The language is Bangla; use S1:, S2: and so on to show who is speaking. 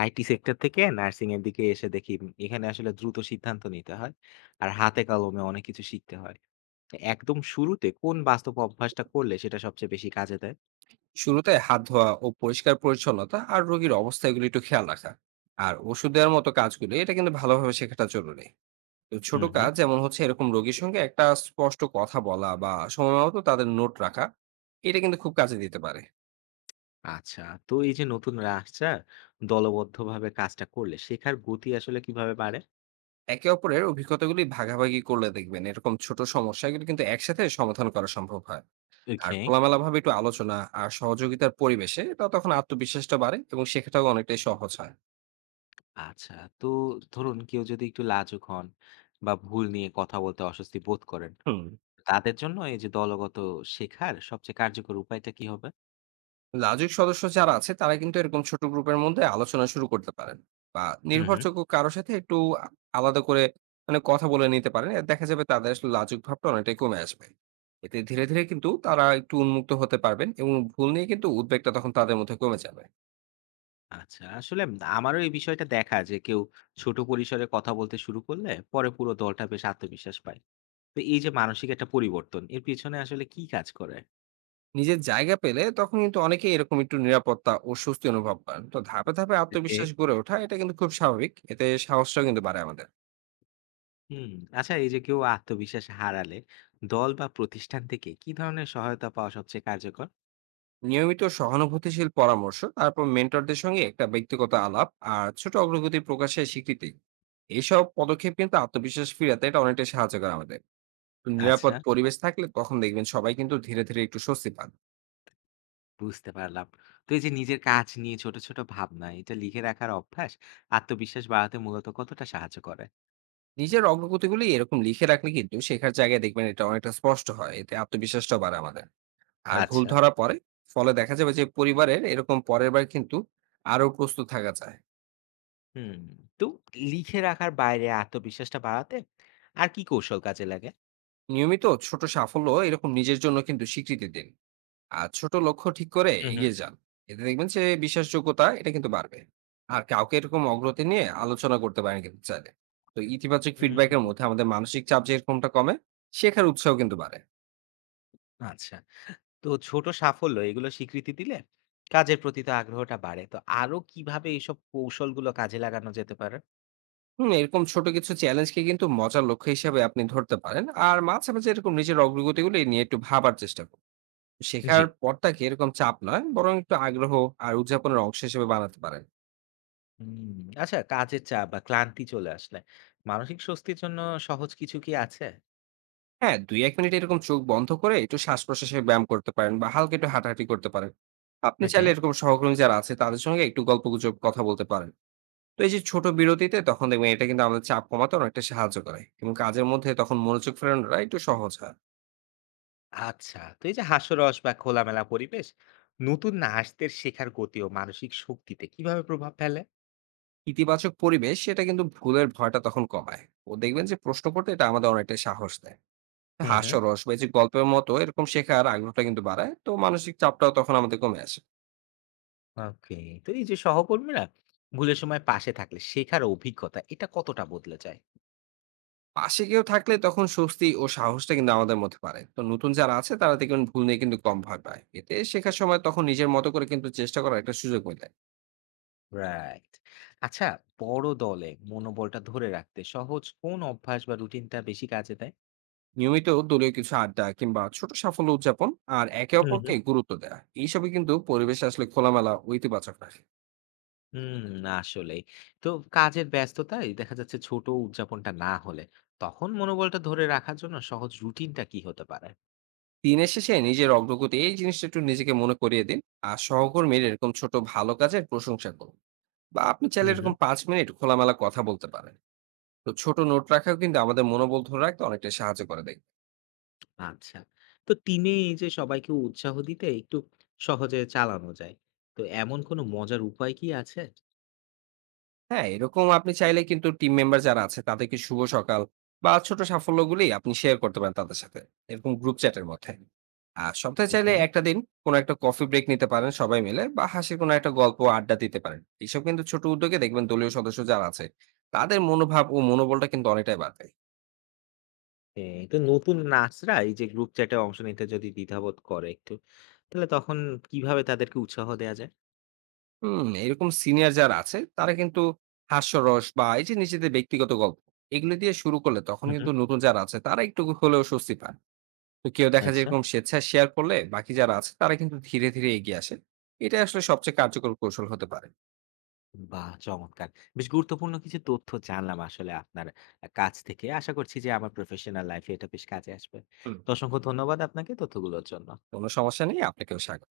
S1: আইটি সেক্টর থেকে নার্সিং এর দিকে এসে দেখি এখানে আসলে দ্রুত সিদ্ধান্ত নিতে হয় আর হাতে কলমে অনেক কিছু শিখতে হয়। তো একদম শুরুতে কোন বাস্তব অভ্যাসটা করলে সেটা সবচেয়ে বেশি কাজে দেয়?
S2: শুরুতে হাত ধোয়া ও পরিষ্কার পরিচ্ছন্নতা আর রোগীর অবস্থা এগুলো একটু খেয়াল রাখা। আর ওষুধ দেওয়ার মতো কাজগুলো এটা কিন্তু ভালোভাবে শেখাটা জরুরি। তো ছোট
S1: হুম হুম।
S2: কাজ যেমন হচ্ছে এরকম রোগীর সঙ্গে একটা স্পষ্ট কথা বলা বা সময় মতো তাদের নোট রাখা, এটা কিন্তু খুব কাজে দিতে পারে।
S1: আচ্ছা, তো এই যে নতুন রাষ্ট্রা দলবদ্ধভাবে কাজটা করলে শেখার গতি আসলে কিভাবে বাড়ে?
S2: একে অপরের অভিজ্ঞতাগুলি ভাগাভাগি করলে দেখবেন এরকম ছোট সমস্যা এগুলো কিন্তু একসাথে সমাধান করা সম্ভব হয়। আর
S1: ওকে।
S2: খোলামেলা ভাবে একটু আলোচনা আর সহযোগিতার পরিবেশে এটা তখন আত্মবিশ্বাসটা বাড়ে এবং শেখাটাও অনেকটাই সহজ হয়।
S1: আচ্ছা, তো ধরুন কেউ যদি একটু লাজুক হন বা ভুল নিয়ে কথা বলতে অস্বস্তি বোধ করেন,
S2: হুম
S1: তাদের জন্য এই যে দলগত শেখার সবচেয়ে কার্যকর উপায়টা কি হবে?
S2: লাজুক সদস্য যারা আছে তারা কিন্তু এরকম ছোট গ্রুপের মধ্যে আলোচনা শুরু করতে পারেন, বা
S1: হুম হুম।
S2: নির্ভরযোগ্য কারো সাথে একটু আ- আলাদা করে মানে কথা বলে নিতে পারেন। এ দেখা যাবে তাদের আসলে লাজুক ভাবটা অনেকটাই কমে আসবে। এতে ধীরে ধীরে কিন্তু তারা একটু উন্মুক্ত হতে পারবেন এবং ভুল নিয়ে কিন্তু উদ্বেগটা তখন তাদের মধ্যে কমে যাবে।
S1: আচ্ছা, আসলে আমারও এই বিষয়টা দেখা যে কেউ ছোট পরিসরে কথা বলতে শুরু করলে পরে পুরো দলটা বেশ আত্মবিশ্বাস পায়। তো এই যে মানসিক একটা পরিবর্তন এর পিছনে আসলে কি কাজ করে?
S2: নিজের জায়গা পেলে তখন কিন্তু অনেকেই এরকম একটু নিরাপত্তা ও স্বস্তি অনুভব পান। তো ধাপে ধাপে
S1: থেকে
S2: আত্মবিশ্বাস গড়ে ওঠা এটা কিন্তু খুব স্বাভাবিক। এতে সাহসটাও কিন্তু বাড়ে আমাদের।
S1: হুম। আচ্ছা, এই যে কেউ আত্মবিশ্বাস হারালে দল বা প্রতিষ্ঠান থেকে কি ধরনের সহায়তা পাওয়া সবচেয়ে কার্যকর?
S2: নিয়মিত সহানুভূতিশীল পরামর্শ, তারপর মেন্টরদের সঙ্গে একটা ব্যক্তিগত আলাপ, আর ছোট অগ্রগতি প্রকাশের স্বীকৃতি, এইসব পদক্ষেপ কিন্তু আত্মবিশ্বাস ফিরাতে এটা অনেকটা সাহায্য করে আমাদের। তো নিরাপদ
S1: আচ্ছা,
S2: পরিবেশ থাকলে তখন দেখবেন সবাই কিন্তু ধীরে ধীরে একটু স্বস্তি পান।
S1: বুঝতে পারলাম। তো এই যে নিজের কাজ নিয়ে ছোট ছোট ভাবনা এটা লিখে রাখার অভ্যাস আত্মবিশ্বাস বাড়াতে মূলত কতটা সাহায্য করে?
S2: নিজের অগ্রগতিগুলি এরকম লিখে রাখলে কিন্তু শেখার জায়গায় দেখবেন এটা অনেকটা স্পষ্ট হয়, এতে আত্মবিশ্বাসটা বাড়ে আমাদের আর ভুল
S1: আচ্ছা।
S2: ধরা পড়ে। ফলে দেখা যাবে যে পরিবারের এরকম পরের বার কিন্তু আরো প্রস্তুত থাকা যায়।
S1: হুম, তো লিখে রাখার বাইরে আত্মবিশ্বাসটা বাড়াতে আর কি কৌশল কাজে লাগে?
S2: নিয়মিত ছোট সাফল্য এরকম নিজের জন্য কিন্তু স্বীকৃতি দিন, আর ছোট লক্ষ্য ঠিক করে
S1: হুম, হুম,
S2: এগিয়ে যান। এতে দেখবেন যে বিশ্বাসযোগ্যতা এটা কিন্তু বাড়বে। আর কাউকে এরকম অগ্রতি নিয়ে আলোচনা করতে পারেন কিন্তু চাইলে। তো ইতিবাচক
S1: হুম, হুম,
S2: ফিডব্যাকের
S1: হুম।
S2: মধ্যে আমাদের মানসিক চাপ যেরকমটা কমে, শেখার উৎসাহ কিন্তু বাড়ে।
S1: আচ্ছা। তো ছোট সাফল্য এগুলো স্বীকৃতি দিলে কাজের প্রতি তো আগ্রহটা বাড়ে। তো আরো কিভাবে এইসব কৌশলগুলো কাজে লাগানো যেতে পারে?
S2: এরকম ছোট কিছু চ্যালেঞ্জকে কিন্তু মজার লক্ষ্য হিসেবে আপনি ধরতে পারেন, আর মাঝে মাঝে এরকম নিজের অগ্রগতিগুলি নিয়ে একটু ভাবার চেষ্টা করুন।
S1: জি।
S2: শেখার পরটাকে এরকম চাপ নয়, বরং একটু আগ্রহ আর উদযাপনের অংশ হিসেবে বানাতে পারেন।
S1: হুম, আচ্ছা কাজের চাপ বা ক্লান্তি চলে আসলে মানসিক স্বস্তির জন্য সহজ কিছু কি আছে?
S2: হ্যাঁ, ২-১ মিনিট এরকম চোখ বন্ধ করে একটু শ্বাস-প্রশ্বাসের ব্যায়াম করতে পারেন, বা হালকা একটু হাঁটাহাঁটি করতে পারেন। আপনি
S1: ওকে।
S2: চাইলে এরকম সহকর্মী যারা আছে তাদের সঙ্গে একটু গল্পগুজব কথা বলতে পারেন। তো এই যে ছোট বিরতিতে তখন দেখবেন এটা কিন্তু আমাদের চাপ কমাতে অনেকটা সাহায্য করে, এবং কাজের মধ্যে তখন মনোযোগ ফেরানোটা একটু সহজ হয়।
S1: আচ্ছা, তো এই যে হাস্যরস বা খোলামেলা পরিবেশ নতুন নাচদের শেখার গতি ও মানসিক শক্তিতে কিভাবে প্রভাব ফেলে?
S2: ইতিবাচক পরিবেশ সেটা কিন্তু ভুলের ভয়টা তখন কমায়। ও দেখবেন যে প্রশ্ন করতে এটা আমাদের অনেকটা সাহস দেয়।
S1: হুম, হুম।
S2: হাস্যরস বা এই যে গল্পের মতো এরকম শেখার আগ্রহটা কিন্তু বাড়ায়। তো মানসিক চাপটাও তখন আমাদের কমে আসে।
S1: ওকে। তো এই যে সহকর্মীরা ভুলের সময় পাশে থাকলে শেখার অভিজ্ঞতা এটা কতটা বদলে যায়?
S2: পাশে কেউ থাকলে তখন স্বস্তি ও সাহসটা কিন্তু আমাদের মধ্যে পারে। তো নতুন যারা আছে তারা দেখবেন ভুল নিয়ে কিন্তু কম ভয় পায়। এতে শেখার সময় তখন নিজের মতো করে কিন্তু চেষ্টা করার একটা সুযোগ মেলে।
S1: রাইট। আচ্ছা, বড় দলে মনোবলটা ধরে রাখতে সহজ কোন অভ্যাস বা রুটিনটা বেশি কাজে দেয়?
S2: নিয়মিত দলীয় কিছু আড্ডা, কিংবা ছোট সাফল্য উদযাপন, আর একে
S1: হুম
S2: অপরকে
S1: হুম
S2: গুরুত্ব দেওয়া, এইসবই কিন্তু পরিবেশ আসলে খোলামেলা ও ইতিবাচক রাখে।
S1: হুম, আসলেই। তো কাজের ব্যস্ততায় দেখা যাচ্ছে ছোট উদযাপনটা না হলে তখন মনোবলটা ধরে রাখার জন্য সহজ রুটিনটা কি হতে পারে?
S2: দিনের শেষে নিজের অগ্রগতি এই জিনিসটা একটু নিজেকে মনে করিয়ে দিন, আর সহকর্মীর এরকম ছোট ভালো কাজের প্রশংসা করুন। বা আপনি
S1: হুম
S2: চাইলে
S1: হুম।
S2: এরকম ৫ মিনিট খোলামেলা কথা বলতে পারেন। তো ছোট নোট রাখাও কিন্তু আমাদের মনোবল ধরে রাখতে অনেকটা সাহায্য করে দেখবেন।
S1: আচ্ছা, তো টিমে এই যে সবাইকে উৎসাহ দিতে একটু সহজে চালানো যায়, তো এমন কোনো মজার উপায় কি আছে?
S2: হ্যাঁ, এরকম আপনি চাইলে কিন্তু টিম মেম্বার যারা আছে তাদেরকে শুভ সকাল, বা ছোট সাফল্যগুলি আপনি শেয়ার করতে পারেন তাদের সাথে, এরকম গ্রুপ চ্যাটের মধ্যে। আর সপ্তাহে চাইলে
S1: ওকে।
S2: একটা দিন কোনো একটা কফি ব্রেক নিতে পারেন সবাই মিলে, বা হাসির কোনো একটা গল্প আড্ডা দিতে পারেন। এসব কিন্তু ছোট উদ্যোগে দেখবেন দলীয় সদস্য যারা আছে তাদের মনোভাব ও মনোবলটা কিন্তু অনেকটাই বাড়বে।
S1: হ্যাঁ, তো নতুন নার্সরা এই যে গ্রুপ চ্যাটে অংশ নিতে যদি দ্বিধাবোধ করে একটু, তাহলে তখন কিভাবে তাদেরকে উৎসাহ দেয়া যায়?
S2: হুম, এরকম সিনিয়র যারা আছে তারা কিন্তু হাস্যরস বা এই যে নিজেদের ব্যক্তিগত গল্প, এগুলো দিয়ে শুরু করলে তখন
S1: হুম, হুম,
S2: কিন্তু নতুন যারা আছে তারা একটু হলেও স্বস্তি পায়। তো কেউ দেখা যায়
S1: আচ্ছা।
S2: এরকম স্বেচ্ছায় শেয়ার করলে বাকি যারা আছে তারা কিন্তু ধীরে ধীরে এগিয়ে আসে। এটা আসলে সবচেয়ে কার্যকর কৌশল হতে পারে।
S1: বাহ! চমৎকার। বেশ গুরুত্বপূর্ণ কিছু তথ্য জানলাম আসলে আপনার কাছ থেকে। আশা করছি যে আমার প্রফেশনাল লাইফ এ এটা বেশ কাজে আসবে।
S2: হুম।
S1: তো অসংখ্য ধন্যবাদ আপনাকে তথ্যগুলোর জন্য।
S2: কোনো সমস্যা নেই, আপনাকেও স্বাগত।